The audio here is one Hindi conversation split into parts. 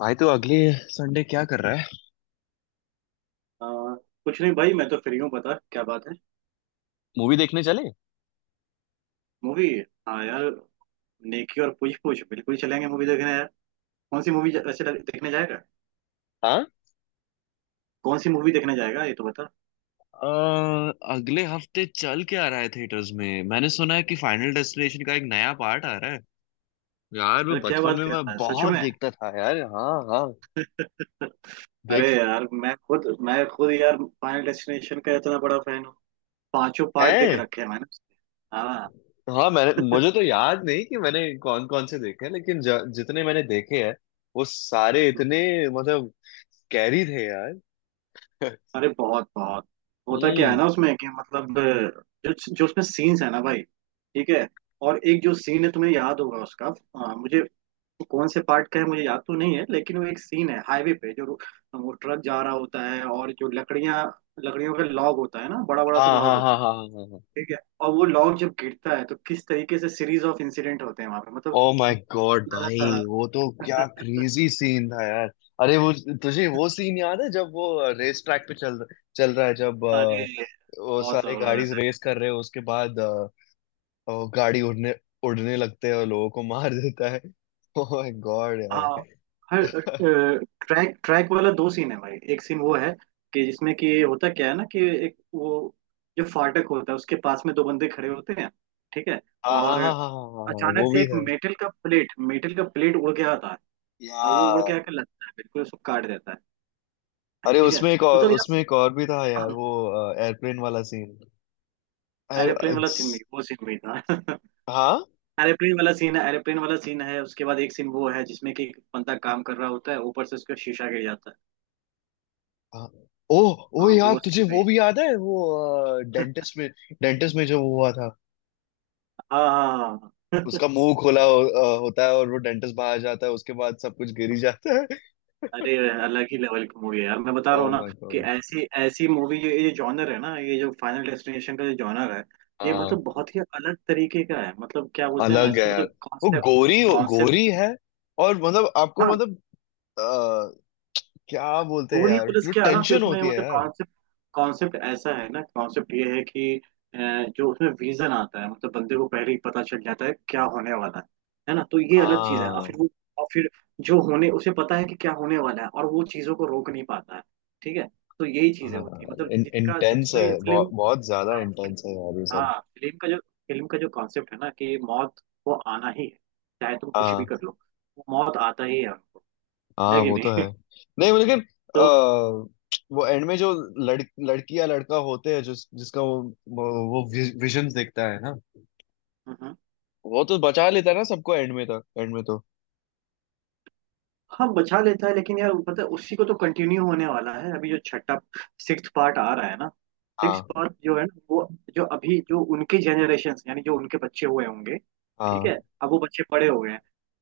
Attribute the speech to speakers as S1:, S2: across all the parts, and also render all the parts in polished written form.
S1: भाई, तो अगले संडे क्या कर रहा है?
S2: आ, कुछ नहीं भाई मैं तो फ्री हूँ। बता क्या बात है।
S1: मूवी देखने चले?
S2: मूवी। हाँ यार। नेकी और पूछ पूछ। बिल्कुल चलेंगे मूवी देखने यार। कौन सी मूवी वैसे देखने जाएगा।
S1: हाँ।
S2: कौन सी मूवी देखने जाएगा ये तो बता।
S1: अ, अगले हफ्ते चल के आ रहा है थिएटर्स में, मैंने सुना है कि फाइनल डेस्टिनेशन का एक नया पार्ट आ रहा है। यार, मैं
S2: अरे क्या
S1: बचपन
S2: बात
S1: में
S2: कर
S1: मैं
S2: रहा है सच
S1: बहुत
S2: में।
S1: देखता था यार। हाँ, हाँ।
S2: अरे
S1: देख।
S2: यार मैं खुद यार फाइनल डेस्टिनेशन का इतना बड़ा फैन हूँ। पांचों पार्ट देख
S1: है।
S2: रखे हैं मैंने उसके। हाँ।
S1: हाँ, मैंने मुझे तो याद नहीं कि मैंने कौन कौन से देखे हैं, लेकिन जितने मैंने देखे हैं वो सारे इतने, मतलब, कैरी थे यार।
S2: अरे बहुत बहुत। होता क्या है
S1: हम्म।
S2: ना उसमें, कि मतलब जो जो उसमें सीन्स है ना भाई। ठीक है। और एक जो सीन है तुम्हें याद होगा उसका। मुझे, कौन से पार्ट का है मुझे याद तो नहीं है, लेकिन वो एक सीन है हाईवे पे जो, वो ट्रक जा रहा होता है और जो लकड़ियां, लकड़ियों का लॉग होता है ना, बड़ा बड़ा सा
S1: हाँ,
S2: लॉग
S1: हाँ,
S2: होता
S1: हाँ,
S2: है।
S1: हाँ, हाँ, हाँ, हाँ।
S2: ठीक है। और वो लॉग जब गिरता है तो किस तरीके से सीरीज ऑफ इंसिडेंट होते हैं वहां पे, मतलब
S1: ओ माय गॉड भाई।
S2: लगातार।
S1: वो तो क्या क्रेजी सीन था यार। अरे वो, तुझे वो सीन याद है, जब वो रेस ट्रैक पे चल चल रहा है, जब
S2: अरे
S1: वो
S2: बहुत
S1: सारे गाड़ी
S2: जबरदस्त।
S1: रेस कर रहे हो, उसके बाद वो गाड़ी उड़ने उड़ने लगते हैं और लोगों को मार देता है। ओ माय गॉड
S2: हाँ,
S1: यार।
S2: हर ट्रैक ट्रैक वाला दो सीन है भाई। एक सीन वो है कि जिसमें कि होता क्या है ना, कि एक वो, जो फाटक होता है उसके पास में दो बंदे खड़े होते हैं। ठीक है।
S1: हाँ, हाँ,
S2: और
S1: हाँ, हाँ, हाँ, हाँ, हाँ,
S2: अचानक
S1: वो
S2: से
S1: भी
S2: एक
S1: था
S2: मेटल का प्लेट उड़ के आता है। और वो उड़ के
S1: यार।
S2: आकर लगता है, बिल्कुल उसको काट देता है।
S1: अरे,
S2: ठीक है, मतलब यार।
S1: उसमें एक और भी था यार, वो एयरप्लेन वाला सीन।
S2: एरोप्लेन वाला सीन भी, वो सीन भी था।
S1: हाँ।
S2: एरोप्लेन वाला सीन है। उसके बाद एक सीन वो है, जिसमें कि एक बंदा काम कर रहा होता है, ऊपर से उसका शीशा गिर जाता है।
S1: हाँ। ओ, ओ
S2: हाँ
S1: यार,
S2: वो
S1: तुझे
S2: सीन।
S1: वो भी याद है, वो डेंटिस्ट में जो हुआ था।
S2: हाँ हाँ हाँ।
S1: उसका मुंह खोला होता है, और वो डेंटिस्ट बाहर जाता है, उसके बाद सब कुछ गिरी जाता है।
S2: अरे अलग ही लेवल की मूवी है यार, मैं बता
S1: ओ
S2: रहा हूँ ना,
S1: माय
S2: कि
S1: गॉड।
S2: ऐसी ऐसी मूवी। जो ये जॉनर है ना, ये जो फाइनल डेस्टिनेशन का जो जॉनर है, ये
S1: हाँ।
S2: मतलब बहुत ही अलग तरीके का है। मतलब क्या बोलते हैं ना
S1: अलग है
S2: इसका,
S1: यार।
S2: मतलब
S1: वो
S2: कॉन्सेप्ट
S1: गोरी
S2: कॉन्सेप्ट
S1: गोरी है, और मतलब, आपको
S2: हाँ।
S1: मतलब, अ, क्या बोलते हैं
S2: पूरी
S1: यार,
S2: पुलिस
S1: जो
S2: क्या है ना, कि
S1: टेंशन
S2: उसमें
S1: होती है
S2: मतलब
S1: यार।
S2: कॉन्सेप्ट कॉन्सेप्ट ऐसा है ना। कॉन्सेप्ट ये है कि अ, जो उसमें विजन आता है, मतलब बंदे को पहले ही पता चल जाता है क्या होने वाला है ना। तो ये अलग चीज है, और फिर
S1: हाँ,
S2: और फिर जो होने, उसे पता है कि क्या होने वाला है, और वो चीजों को रोक नहीं पाता है। ठीक है, तो यही चीजें
S1: हाँ।
S2: होती है, मतलब जिनका
S1: इंटेंस है,
S2: जिसमें
S1: बहुत
S2: फिल्म।
S1: बहुत ज्यादा
S2: हाँ
S1: इंटेंस है
S2: फिल्म।
S1: यार, ये सब।
S2: हाँ, फिल्म का जो कॉन्सेप्ट है ना, कि मौत को आना ही है, चाहे तुम कुछ भी कर
S1: हाँ।
S2: लो, वो मौत आता ही है हमको।
S1: हाँ,
S2: है कि
S1: वो तो
S2: नहीं?
S1: है। नहीं वो, लेकिन
S2: तो।
S1: वो एंड में जो लड़ लड़की या लड़का होते हैं जो, जिसका वो विजन देखता है ना,
S2: हम्म,
S1: वो तो बचा लेता है ना सबको, एंड में, तक एंड में तो।
S2: हाँ बचा लेता है, लेकिन यार पता है, उसी को तो कंटिन्यू होने वाला है। अभी जो छठा सिक्स्थ पार्ट आ रहा है ना,
S1: हाँ,
S2: सिक्स्थ पार्ट जो है ना वो, जो अभी जो उनके जनरेशन, यानी जो उनके बच्चे हुए होंगे, ठीक
S1: हाँ।
S2: है, अब वो बच्चे बड़े हो गए हैं।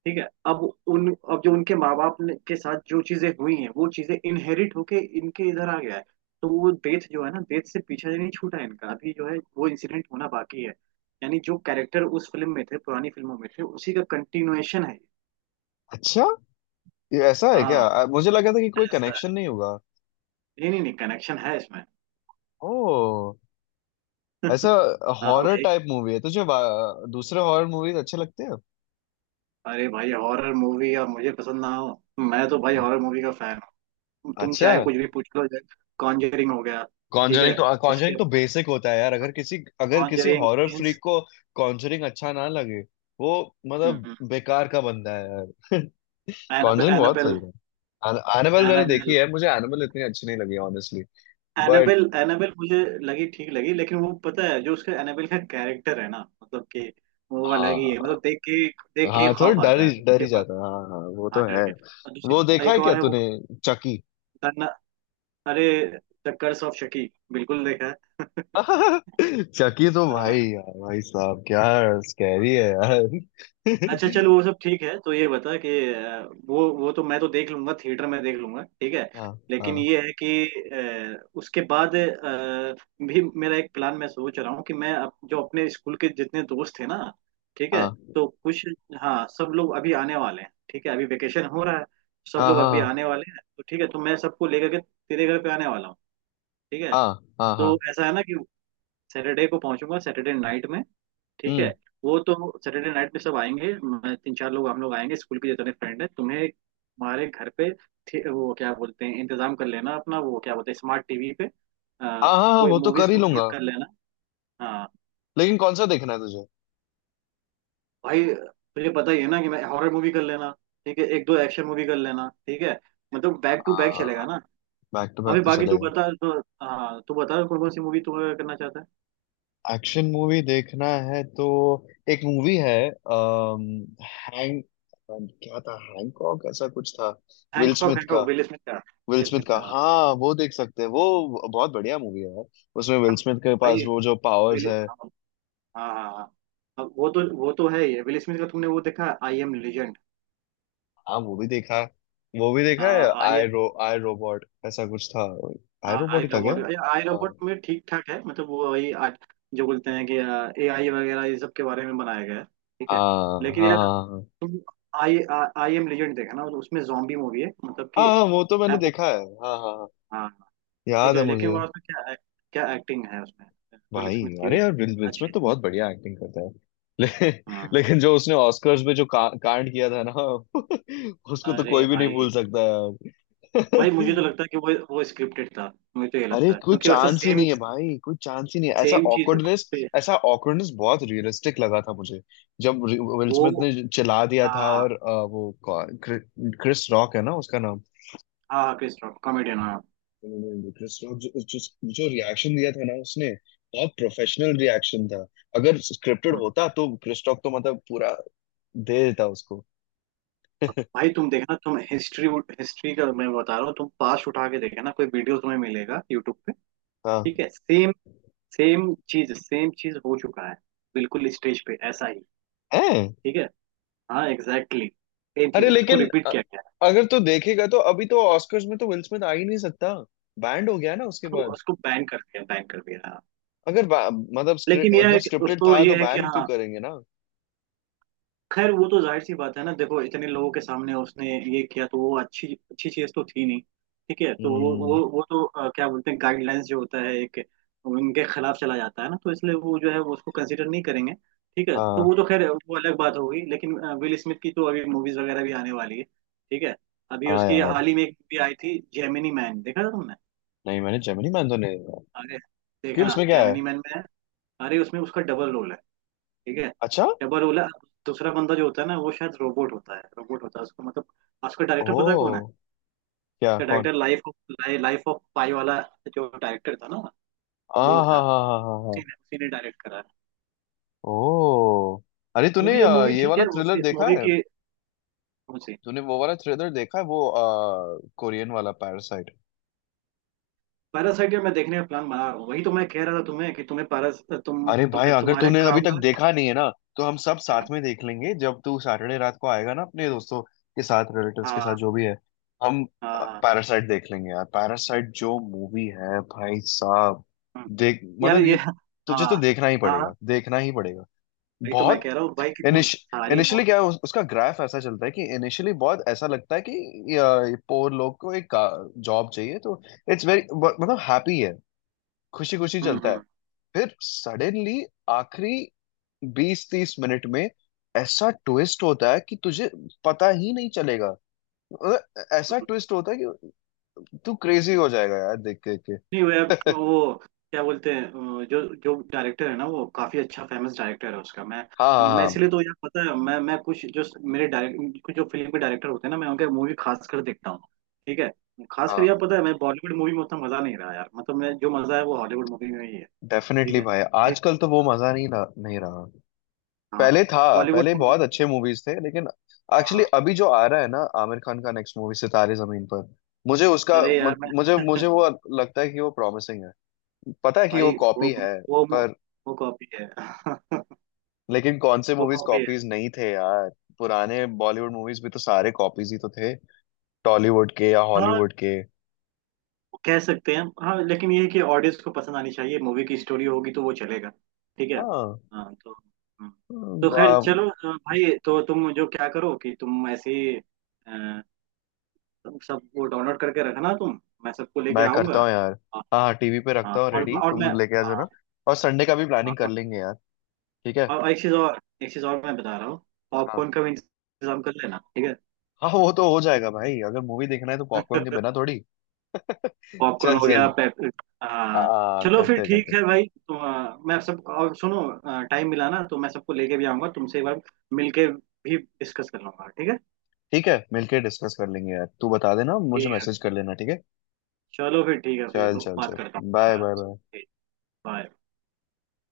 S2: ठीक है। अब उन अब जो उनके माँ बाप ने के साथ जो चीजें हुई हैं, वो चीजें इनहेरिट होके इनके इधर आ गया है। तो वो डेथ जो है ना, डेथ से पीछा नहीं छूटा है इनका। अभी जो है वो इंसिडेंट होना बाकी है। यानी जो कैरेक्टर उस फिल्म में थे, पुरानी फिल्मों में थे, उसी का कंटिन्यूएशन है।
S1: अच्छा, ये ऐसा है क्या?
S2: हाँ।
S1: मुझे लगा था कि कोई
S2: ऐसा?
S1: कनेक्शन नहीं होगा।
S2: नहीं नहीं नहीं, कनेक्शन है इसमें।
S1: ओ। ऐसा।
S2: हाँ
S1: हॉरर
S2: भाई।
S1: टाइप मूवी है, तुझे दूसरे हॉरर मूवीज अच्छे लगते हैं?
S2: अरे भाई, हॉरर मूवी और मुझे पसंद ना हो? मैं तो भाई हॉरर मूवी का फैन हूँ, तुम
S1: अच्छा।
S2: चाहे कुछ भी पूछ लो। कॉन्जरिंग हो गया। ठीक
S1: कॉन्जरिंग
S2: है,
S1: तो
S2: उसके
S1: कॉन्जरिंग तो
S2: बाद
S1: बेसिक होता है यार, अगर किसी
S2: कॉन्जरिंग,
S1: हॉरर
S2: इंस
S1: फ्रीक को कॉन्जरिंग अच्छा ना लगे वो, मतलब, बेकार का बंदा है यार।
S2: एनाबेल
S1: कॉन्जरिंग बहुत
S2: एनाबेल
S1: सही था। एनिमल मैंने देखी
S2: एनाबेल
S1: है, मुझे एनिमल इतनी अच्छी नहीं लगी ऑनेस्टली। बट
S2: एनाबेल एनाबेल मुझे लगी, ठीक लगी, लेकिन वो पता है, जो उसका एनाबेल का कैरेक्टर है ना, मतलब कि वो अलग ही है,
S1: हाँ,
S2: मतलब देख के ही
S1: हाँ, थोड़ा
S2: खौफ आता है।
S1: डर
S2: उसके
S1: ही
S2: बाद
S1: जाता है। हाँ, हाँ, वो
S2: हाँ,
S1: तो
S2: डर
S1: है।
S2: के। और
S1: वो
S2: दूसरी
S1: देखा
S2: एक
S1: है क्या
S2: और है, वो
S1: तूने, चकी?
S2: दन्ना- अरे, द कर्स ऑफ शकी बिल्कुल देखा है।
S1: चकी तो भाई
S2: हाँ,
S1: यार, भाई साहब, क्या स्कैरी है यार।
S2: अच्छा चलो, वो सब ठीक है, तो ये बता कि अ, वो तो मैं तो देख लूंगा, थिएटर में देख लूंगा ठीक है।
S1: हाँ,
S2: लेकिन
S1: हाँ,
S2: ये है कि उसके बाद भी मेरा एक प्लान, मैं सोच रहा हूँ कि मैं जो अपने स्कूल के जितने दोस्त हैं ना, ठीक है,
S1: हाँ,
S2: तो कुछ, हाँ, सब लोग अभी आने वाले हैं, ठीक है, अभी वेकेशन हो रहा है। सब
S1: हाँ,
S2: लोग अभी
S1: हाँ,
S2: आने वाले हैं, तो ठीक है, तो मैं सबको लेकर के तेरे घर पे आने वाला हूँ। ठीक है,
S1: हाँ, हाँ, हाँ,
S2: तो
S1: हाँ,
S2: ऐसा है ना, कि सैटरडे को पहुंचूंगा, सैटरडे नाइट में। ठीक है। वो तो सैटरडे नाइट में सब आएंगे, तीन चार लोग हम लोग आएंगे, स्कूल के जितने फ्रेंड हैं, तुम्हें हमारे घर पे वो क्या बोलते हैं, इंतजाम कर लेना अपना, वो क्या बोलते हैं, स्मार्ट टीवी पे आ,
S1: हाँ, हाँ, हाँ,
S2: कोई
S1: वो तो
S2: मूवीज
S1: कर ही
S2: डाउनलोड
S1: लूंगा।
S2: कर लेना। हाँ
S1: लेकिन कौन सा देखना है तुझे?
S2: भाई, तुझे पता ही है ना कि मैं, हॉरर मूवी कर लेना, ठीक है, एक दो एक्शन मूवी कर लेना, ठीक है, मतलब बैक टू बैक चलेगा
S1: हाँ,
S2: ना।
S1: बैक टू बैक
S2: अभी
S1: तो
S2: बाकी तू
S1: चलेगा।
S2: बता तो। हाँ तू बता, कौन कौन सी मूवी तू करना चाहता है।
S1: एक्शन मूवी देखना है तो एक मूवी है, हैंग क्या था, हैंकॉक ऐसा कुछ था, विल
S2: हैंकॉक,
S1: स्मिथ का।
S2: हैंकॉक विल स्मिथ का,
S1: विल
S2: विल
S1: स्मिथ
S2: स्मिथ
S1: का,
S2: का
S1: हाँ, वो देख सकते हैं, वो बहुत बढ़िया मूवी है यार। उसमें विल
S2: हाँ।
S1: स्मिथ के
S2: भाई
S1: पास वो जो पावर्स
S2: विल
S1: है।
S2: हाँ, हाँ हाँ हाँ। अब वो तो है ही है विल स्मिथ का। तुमने वो देखा, आई एम लेजेंड?
S1: हाँ, वो भी देखा है। वो भी देखा है।
S2: आई एम
S1: आई रोबोट ऐसा कुछ था, आई रोबोट
S2: आई
S1: ही था क्या?
S2: रोबोट आई
S1: हाँ,
S2: रोबोट में ठीक ठाक है, मतलब वो वही आज जो बोलते हैं कि ए आई वगैरह, ये सब के बारे में बनाया गया है। ठीक है,
S1: हाँ,
S2: लेकिन यार
S1: हाँ, हाँ,
S2: तुम आई आई एम लेजेंड देखा ना, तो उसमें जॉम्बी मूवी है, मतलब
S1: हाँ,
S2: कि
S1: हाँ, हाँ, वो तो मैंने
S2: एप।
S1: देखा है, हाँ, हाँ, हाँ,
S2: हाँ हाँ। ठीक
S1: याद है
S2: है, लेकिन
S1: मुझे।
S2: वो उसमें क्या क्या एक्टिंग है, उसमें विल
S1: भाई,
S2: स्मिथ की भी
S1: अरे यार, विल विल स्मिथ
S2: अच्छी है।
S1: तो बहुत बढ़िया एक्टिंग करता है। ले,
S2: हाँ।
S1: लेकिन जो उसने ऑस्कर्स में जो कांड किया था ना, उसको तो
S2: अरे
S1: कोई भी नहीं
S2: भाई
S1: भूल सकता यार।
S2: भाई मुझे तो लगता है कि वो स्क्रिप्टेड था, मुझे तो ये
S1: अरे
S2: लगता है,
S1: कोई
S2: क्योंकि वैसा
S1: चांस ही
S2: सेम
S1: नहीं है भाई, कोई चांस ही नहीं है, ऐसा
S2: सेम चीज
S1: ऑकवर्डनेस,
S2: से
S1: ऐसा ऑकवर्डनेस बहुत रियलिस्टिक लगा था मुझे। जब विल स्मिथ
S2: वो।
S1: ने चिल्ला दिया था
S2: हाँ
S1: और वो क्रिस रॉक है ना उसका नाम,
S2: हाँ, क्रिस रॉक कॉमेडियन हाँ
S1: क्रिस रॉक, जो जो जो रिएक्शन दिया था ना उसने, बहुत प्रोफेशनल रिएक्शन था। अगर स्क्रिप्टेड
S2: हम्म।
S1: होता तो क्रिस रॉक तो, मतलब, पूरा दे देता उसको।
S2: भाई तुम देखना, तुम हिस्ट्री हिस्ट्री का मैं बता रहा हूँ, तुम पास उठा के देखना, कोई वीडियो तुम्हें मिलेगा यूट्यूब पे।
S1: हाँ।
S2: ठीक है, सेम सेम चीज, सेम चीज हो चुका है, बिल्कुल स्टेज पे ऐसा ही।
S1: हैं?
S2: ठीक है। हाँ एग्जैक्टली, सेम
S1: अरे,
S2: चीज उसको
S1: लेकिन
S2: रिपीट किया गया है।
S1: अगर तू देखेगा तो अभी तो ऑस्कर्स में तो विल स्मिथ आ ही नहीं सकता, बैंड हो गया ना उसके
S2: तो
S1: बाद।
S2: उसको बैन कर दिया, बैन कर दिया हाँ।
S1: अगर बा- मतलब
S2: लेकिन यह
S1: अगर
S2: है कि
S1: स्क्रिप्टेड
S2: उसको,
S1: था तो
S2: ये है कि
S1: बैन क्यों
S2: हाँ,
S1: करेंगे ना?
S2: खैर वो तो जाहिर सी बात है ना, देखो, इतने लोगों के सामने उसने ये किया, तो वो अच्छी अच्छी चीज तो थी नहीं। ठीक है, तो वो
S1: हम्म,
S2: वो वो तो क्या बोलते हैं, गाइडलाइंस जो होता है एक, उनके खिलाफ चला जाता है ना, तो इसलिए वो जो है वो उसको कंसिडर नहीं करेंगे। ठीक है, तो
S1: हाँ,
S2: वो तो खैर वो अलग बात होगी, लेकिन विल स्मिथ की तो अभी मूवीज वगैरह भी आने वाली है, ठीक है। अभी
S1: हाँ
S2: उसकी
S1: यार।
S2: हाल ही में एक भी आई थी, जेमिनी मैन, देखा था तुमने?
S1: नहीं, मैंने जेमिनी मैन तो नहीं देखा।
S2: अरे
S1: क्यों,
S2: देखना,
S1: उसमें क्या है?
S2: जेमिनी मैन में है। अरे उसमें उसका डबल रोल है। ठीक है,
S1: अच्छा।
S2: डबल ओला, दूसरा बंदा जो होता है ना, वो शायद रोबोट होता है, रोबोट होता है उसको मतलब। आज उसका डायरेक्टर पता है कौन है?
S1: ओ। क्या?
S2: उसका
S1: कौन?
S2: डायरेक्टर, लाइफ ऑफ पाई वाला जो डायरेक्टर था ना,
S1: हाँ,
S2: वो
S1: हाँ,
S2: था।
S1: हाँ, हाँ, हाँ,
S2: उसी
S1: हाँ।
S2: ने उसी ने डायरेक्ट करा है।
S1: ओह, अरे तूने
S2: मूवी मूवी
S1: ये
S2: ठीक
S1: वाला
S2: है,
S1: थ्रिलर
S2: उसी
S1: देखा
S2: मूवी
S1: है?
S2: की, उसी
S1: तूने वो वाला थ्रिलर देखा है, वो कोरियन वाला, पैरासाइट?
S2: पैरासाइट। मैं देखने का प्लान बना रहा हूँ, वही तो मैं कह रहा था तुम्हें, कि तुम्हें पैरा तुम
S1: अरे भाई, अगर
S2: तुम्हारे
S1: तूने
S2: घर
S1: अभी तक
S2: आऊंगा।
S1: देखा नहीं है ना, तो हम सब साथ में देख लेंगे जब तू सैटरडे रात को आएगा ना अपने दोस्तों के साथ, रिलेटिव्स के साथ,
S2: हाँ
S1: जो भी है। हम
S2: हाँ हाँ
S1: पैरासाइट देख लेंगे यार। पैरासाइट जो मूवी है भाई साहब,
S2: हम्म।
S1: देख,
S2: यार
S1: मतलब,
S2: ये,
S1: यू,
S2: हाँ
S1: तुझे तो देखना ही
S2: हाँ
S1: पड़ेगा,
S2: हाँ,
S1: देखना ही पड़ेगा,
S2: वही तो मैं
S1: बहुत।
S2: कह रहा हूँ भाई कि तुम सारी
S1: इनिशियली क्या है, उसका ग्राफ ऐसा चलता है कि इनिशियली बहुत ऐसा लगता है कि ये पोर लोग को एक जॉब चाहिए तो इट्स वेरी, मतलब, हैप्पी है, खुशी खुशी चलता है।
S2: हम्म।
S1: फिर सडनली आखिरी 20-30 मिनट में ऐसा ट्विस्ट होता है कि तुझे पता ही नहीं चलेगा। मतलब ऐसा ट्विस्ट होता है कि तू क्रेजी हो जाएगा यार देख के।
S2: नहीं वो यार, वो क्या बोलते हैं, जो जो डायरेक्टर है ना, वो काफी अच्छा फेमस डायरेक्टर है उसका। मैं
S1: हाँ, हाँ,
S2: मैं
S1: हाँ,
S2: इसलिए तो यार पता है, मैं कुछ जो मेरे डायरेक्ट, कुछ जो फिल्म के डायरेक्टर होते हैं ना, मैं उनके मूवी खास कर देखता हूँ। ठीक है, खास कर
S1: हाँ,
S2: यार पता है, मैं बॉलीवुड मूवी में उतना मजा नहीं रहा यार, मतलब मैं, जो मजा है वो हॉलीवुड मूवी में ही है। ठीक
S1: डेफिनेटली
S2: है,
S1: भाई,
S2: एक-
S1: आजकल तो वो मजा नहीं रहा, नहीं रहा।
S2: हाँ।
S1: पहले था,
S2: बॉलीवुड
S1: पहले
S2: मूवी,
S1: बहुत अच्छे मूवीज थे लेकिन एक्चुअली
S2: हाँ
S1: अभी जो आ रहा है ना, आमिर खान का नेक्स्ट मूवी, सितारे जमीन पर, मुझे उसका,
S2: अरे यार
S1: मत-
S2: मैं
S1: मुझे मुझे वो लगता है कि वो प्रॉमिसिंग है। पता है कि वो
S2: भाई
S1: कॉपी है,
S2: वो
S1: पर
S2: वो कॉपी है।
S1: लेकिन कौन से
S2: वो
S1: मूवीज
S2: कॉपी है।
S1: कॉपीज नहीं थे यार? पुराने बॉलीवुड मूवीज भी तो सारे कॉपीज ही तो थे, टॉलीवुड के या
S2: हाँ,
S1: हॉलीवुड के।
S2: कह सकते हैं हाँ, लेकिन ये है कि ऑडियंस को पसंद आनी चाहिए, मूवी की स्टोरी होगी तो वो चलेगा। ठीक है।
S1: हाँ।
S2: हाँ तो। हाँ। तो खैर
S1: आ,
S2: चलो, भाई तो तुम जो क्या करो, कि तुम ऐसे ही अ, तुम सब वो डाउनलोड करके रखना तुम, मैं सबको लेके
S1: मैं
S2: आऊंगा।
S1: करता हूँ यार।
S2: हाँ
S1: हाँ, हाँ, टीवी पे
S2: हाँ,
S1: रखता हूँ
S2: और
S1: रेडी,
S2: और मैं,
S1: तुम लेके आ
S2: हाँ
S1: जाना। और संडे का भी
S2: हाँ,
S1: प्लानिंग कर
S2: और,
S1: लेंगे यार। ठीक
S2: और एक चीज, और एक चीज और मैं बता रहा हूँ,
S1: है।
S2: पॉपकॉर्न का भी इंतजाम कर लेना ठीक
S1: हाँ, वो तो हो जाएगा भाई, अगर मूवी देखना है तो पॉपकॉर्न
S2: है।
S1: के बिना थोड़ी।
S2: पॉपकॉर्न
S1: चल
S2: हो गया,
S1: चल।
S2: पेप
S1: आ,
S2: हाँ।
S1: आ,
S2: चलो फिर
S1: करते करते।
S2: ठीक है भाई। तो मैं सब, और सुनो, टाइम मिला ना तो मैं सबको लेके भी आऊंगा, तुमसे एक बार मिलके भी डिस्कस कर लूंगा ठीक है।
S1: ठीक है, मिलके डिस्कस कर लेंगे यार, तू बता देना, मुझे
S2: ठीक है,
S1: मैसेज कर लेना, ठीक है।
S2: चलो फिर ठीक है फिर,
S1: चल चल
S2: बात
S1: चल।
S2: करता हूँ
S1: बाय
S2: आराम
S1: बाय
S2: से।
S1: बाय।
S2: ठीक, bye.